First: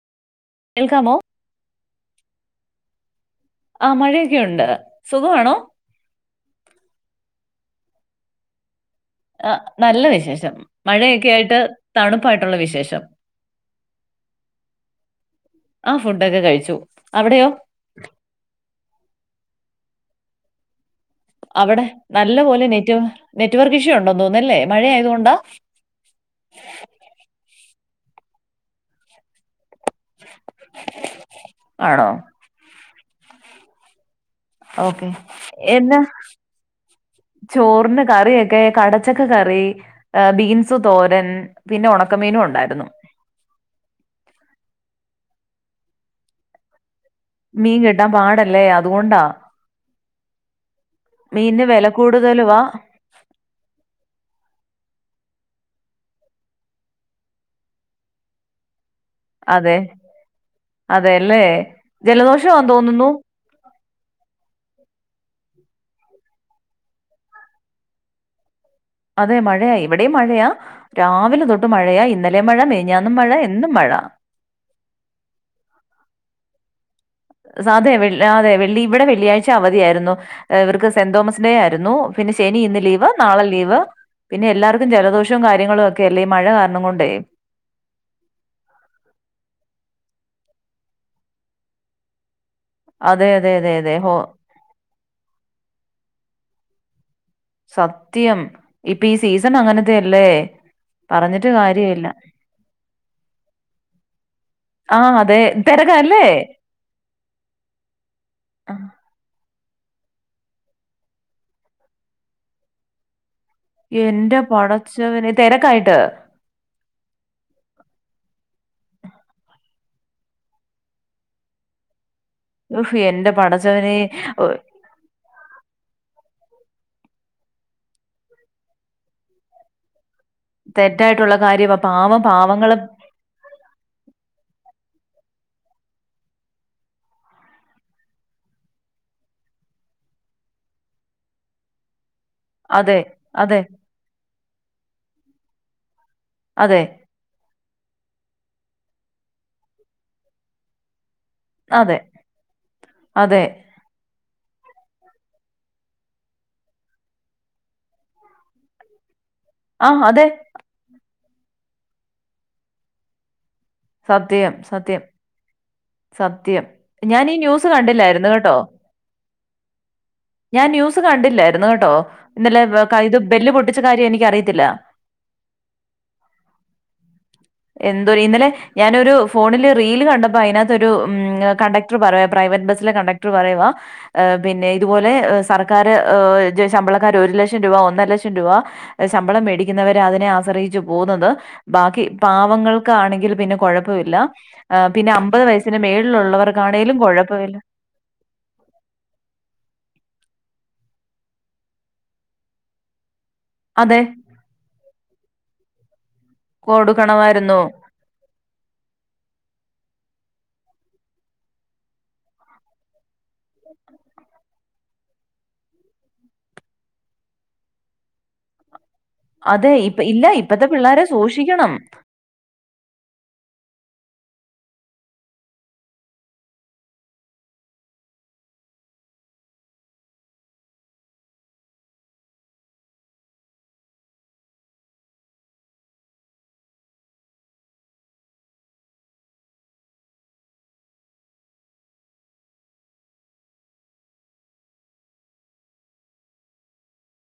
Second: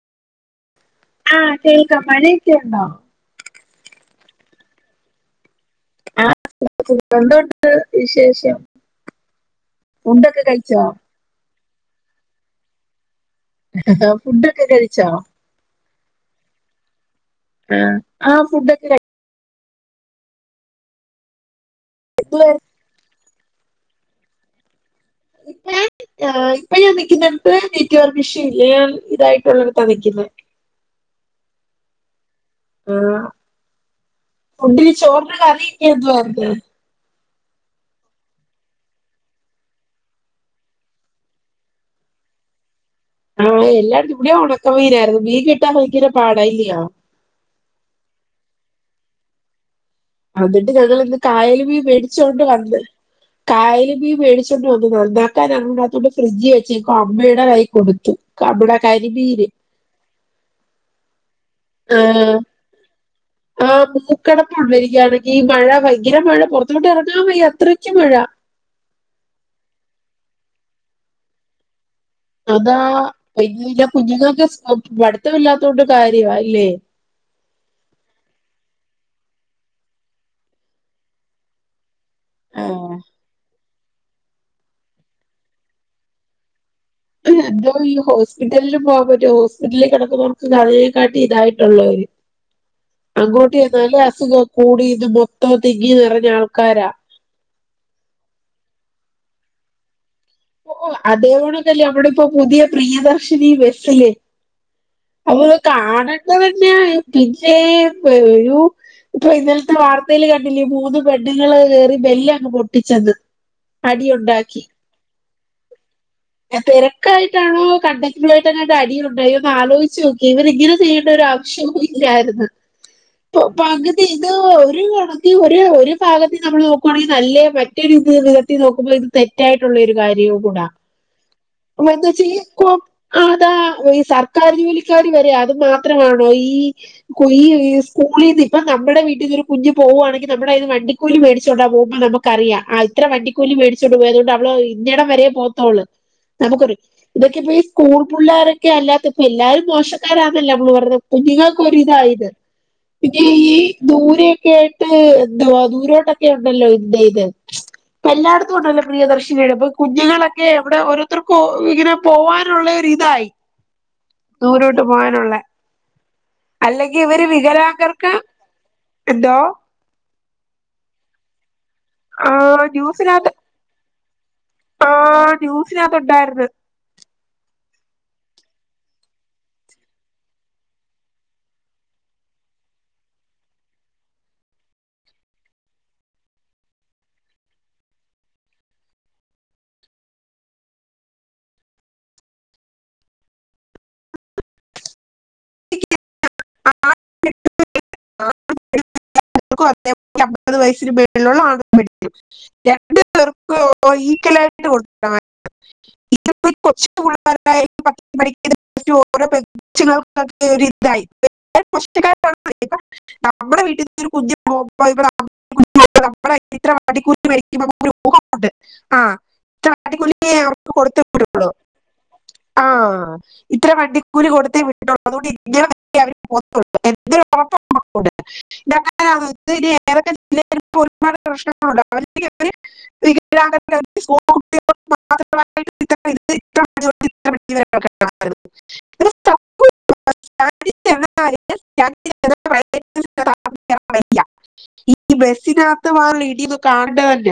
കേൾക്കാമോ? ആഹ് കേൾക്കാ മഴയൊക്കെ ഉണ്ടോ? ആഹ് മഴയൊക്കെയുണ്ട് സുഖവാണോ? [unintelligible] എന്തുണ്ട് വിശേഷം ആഹ് നല്ല ഫുഡൊക്കെ വിശേഷം കഴിച്ചോ മഴയൊക്കെ ആയിട്ട് തണുപ്പായിട്ടുള്ള വിശേഷം ഫുഡൊക്കെ കഴിച്ചോ? ആഹ് ഫുഡൊക്കെ കഴിച്ചു അവിടെയോ? ആഹ് ഫുഡ് ഒക്കെ ക അവിടെ നല്ല കഴിച്ചു പോലെ നെറ്റ് നെറ്റ് വർക്ക് ഇഷ്യൂ ഉണ്ടോ തോന്നുന്നല്ലേ മഴ ആയതുകൊണ്ടാ? ഇപ്പൊ ഞാൻ നിൽക്കുന്നിടത്ത് നെറ്റ്‌വർക്ക് ഇഷു ഇല്ല ഞാൻ ഇതായിട്ടു [unintelligible] നിക്കുന്നെ ആണോ? ആ ഫുഡിന് ഓക്കെ ചോറിനു കറി എന്നാ എന്തുവാത്? ചോറിന് കറിയൊക്കെ കടച്ചക്ക കറി. ബീൻസ് തോരൻ പിന്നെ ഉണക്കമീനും ഉണ്ടായിരുന്നു ആഹ് എല്ലായിടത്തും ഇവിടെ ഉണക്ക മീനായിരുന്നു മീൻ കിട്ടാൻ ഭയങ്കര പാട് തന്നെയാ മീൻ കിട്ടാൻ പാടല്ലേ അതുകൊണ്ടാ അന്നിട്ട് ഞങ്ങളിന്ന് കായൽ മീനിന് മീൻ വില മേടിച്ചോണ്ട് കൂടുതലുവാ വന്ന് കായല് മീൻ മേടിച്ചോണ്ട് വന്നു നന്നാക്കാൻ അറിയാത്തതുകൊണ്ട് ഫ്രിഡ്ജ് വെച്ചേക്കും അമ്മയുടെ കൈ കൊടുത്തു കബട കരി ബി അതെ അതെല്ലേ ആഹ് ജലദോഷമാ തോന്നുന്നു ആ മൂക്കടപ്പ് ഉണ്ട വരികുകയാണെങ്കി ഈ മഴ ഭയങ്കര മഴ പുറത്തോട്ട് ഇറങ്ങാൻ വയ്യ അത്രയ്ക്ക് മഴ അതെ മഴയാ ഇവിടെയും മഴയാ രാവിലെ തൊട്ട് മഴയാ ഇന്ന അതാ പി ന്നെ കുഞ്ഞുങ്ങൾക്ക് പഠിത്തമില്ലാത്ത കൊണ്ട് കാര്യമാ അല്ലേ സാ തെ അതെ വെള്ളി ഇവിടെ വെള്ളിയാഴ്ച അവധിയായിരുന്നു ഇവർക്ക് സെന്റ് തോമസ് ഡേ ആയിരുന്നു പിന്നെ ശനി ഇന്ന് ആഹ് ലീവ് നാളെ ലീവ് പിന്നെ എല്ലാവർക്കും ജലദോഷവും കാര്യങ്ങളും ഒക്കെ അല്ലേ ഈ മഴ കാരണം കൊണ്ടേ എന്തോ ഈ ഹോസ്പിറ്റലിലും പോവാൻ പറ്റോ ഹോസ്പിറ്റലിൽ കിടക്കുന്നവർക്ക് അതിനെക്കാട്ടി ഇതായിട്ടുള്ളര് അതെ അതെ അങ്ങോട്ടി അതെ അതെ. നല്ല ഹോ അസുഖം കൂടിന്ന് മൊത്തം തിങ്ങി നിറഞ്ഞ ആൾക്കാരാ സത്യം ഇപ്പം ഈ സീസൺ അങ്ങനത്തെ അല്ലേ ഓഹ് അതേവോണക്കല്ലേ അവിടെ ഇപ്പോ പുതിയ പ്രിയദർശിനി ബസ്സില് ആ അതെ അപ്പോൾ തിരക്കല്ലേ? കാണേണ്ട തന്നെയ പിന്നെ ഒരു ആ, ഇപ്പൊ ഇന്നലത്തെ വാർത്തയിൽ കണ്ടില്ലേ മൂന്ന് പെണ്ണുങ്ങൾ കേറി ബെല്ലാണ് പൊട്ടിച്ചത് എന്റെ പടച്ചവനെ തെരക്കായിട്ട് തിരക്കായിട്ടാണോ കണ്ടക്കള ആയിട്ട് അങ്ങട്ട് അടിയിയിലുണ്ട് അ ഒന്ന് ആലോചിച്ച് നോക്കി ഇവരിങ്ങനെ ചെയ്യേണ്ട ഉഫ് എന്റെ [unintelligible] പകുതി ഇത് പടച്ചവനെ ഒരു ഈ ഒരു ഒരു ഭാഗത്തിൽ നമ്മൾ നോക്കുവാണെങ്കിൽ നല്ല മറ്റൊരു വിധത്തിൽ നോക്കുമ്പോൾ ഇത് തെറ്റായിട്ടുള്ളൊരു കാര്യം കൂട തെറ്റായിട്ടുള്ള കാര്യവാ പാവം പാവങ്ങള് അതാ ഈ സർക്കാർ ജോലിക്കാര് വരെ അത് മാത്രമാണോ ഈ കുയ്യി ഈ സ്കൂളിൽന്ന് ഇപ്പം നമ്മുടെ വീട്ടിൽന്ന് ഒരു കുഞ്ഞ് പോവുവാണെങ്കിൽ നമ്മുടെത് വണ്ടിക്കൂലി മേടിച്ചുണ്ടാ പോകുമ്പോ നമുക്ക് അറിയാം ആ അതെ ഇത്ര വണ്ടിക്കൂലി അതെ മേടിച്ചുകൊണ്ട് പോയതുകൊണ്ട് അവള് ഇന്നിടം വര പോത്തോളൂ നമുക്കൊരു അതെ ഇതൊക്കെ ഇപ്പം ഈ സ്കൂൾ പിള്ളോരൊക്കെ അല്ലാത്തപ്പം എല്ലാരും മോഷക്കാരാണല്ല നമ്മള് പറഞ്ഞത് കുഞ്ഞിങ്ങ ഒരു അതെ ഇതായത് പിന്നെ അതെ ഈ നൂരൊക്കെ ആയിട്ട് എന്തുവാ നൂരോട്ടൊക്കെ ഉണ്ടല്ലോ ഇന്ത്യയില് എല്ലാടത്തും ഉണ്ടല്ലോ പ്രിയദർശിനി അപ്പം ആ അതെ കുഞ്ഞുങ്ങളൊക്കെ എവിടെ ഓരോരുത്തർക്കും ഇങ്ങനെ പോവാനുള്ള ഒരു ഇതായി സത്യം ദൂരോട്ട് സത്യം പോകാനുള്ള സത്യം അല്ലെങ്കി ഇവര് ഞാൻ ഈ ന്യൂസ് വികലാങ്കർക്ക കണ്ടില്ലായിരുന്നു കേട്ടോ എന്തോ? ഞാൻ ന്യൂസ് കണ്ടില്ലായിരുന്നു കേട്ടോ ആ ഇന്നലെ കൈത് ബെല്ല് പൊട്ടിച്ച കാര്യം എനിക്ക് അറിയത്തില്ല ആഹ് ന്യൂസിലകത്ത് ഉണ്ടായിരുന്നു എന്തോ രിന്നലെ ഞാനൊരു ഫോണില് റീൽ കണ്ടപ്പോ അയിനക ത്തൊരു ഉം കണ്ടക്ടർ പറയ പ്രൈവറ്റ് ബസ്സിലെ കണ്ടക്ടർ പറയുവാ ങ് പിന്നെ ഇതുപോലെ സർക്കാർ ശമ്പളക്കാര് ഒരു ലക്ഷം രൂപ ഒന്നര ലക്ഷം രൂപ ശമ്പളം മേടിക്കുന്നവരെ അതിനെ ആശ്രയിച്ചു പോകുന്നത് ബാക്കി പാവങ്ങൾക്കാണെങ്കിൽ പിന്നെ കുഴപ്പമില്ല പിന്നെ അമ്പത് പൈസ മേലിലുള്ളവർക്കാണേലും കുഴപ്പമി [unintelligible] അമ്പത് വയസ്സിന് മേലിലുള്ള ആണിനും പറ്റും രണ്ട് പേർക്കും അതെ ഈക്വൽ ആയിട്ട് കൊടുക്കാൻ ഇതിപ്പം കൊച്ചി കൊടുക്കണമായിരുന്നു [unintelligible] [unintelligible] ഇതായി [unintelligible] നമ്മുടെ വീട്ടിന്ന് ഒരു കുഞ്ഞ് പോകുമ്പോ ഇവിടെ [unintelligible] നമ്മളേ ഇത്ര അടിക്കൂറ്റി [unintelligible] നമുക്കൊര് ഊഹമുണ്ട് അതെ ഇപ്പ ഇല്ല ഇപ്പത്തെ [unintelligible] കൊടുത്ത പിള്ളേരെ വിടുള്ളു സൂക്ഷിക്കണം ആഹ് ഇത്ര വണ്ടിക്കൂലി കൊടുത്തെ വിട്ടിട്ടുള്ളൂ അതുകൊണ്ട് ഇങ്ങനെ [unintelligible] പോവത്തുള്ളു [unintelligible] ഇതാ ഏതൊക്കെ ഒരുപാട് പ്രശ്നങ്ങളുണ്ട് [unintelligible] [unintelligible] [unintelligible] [unintelligible] [unintelligible] ഈ ബസിനകത്ത് വാറി ഇടിന്ന് കാണേണ്ട തന്നെയ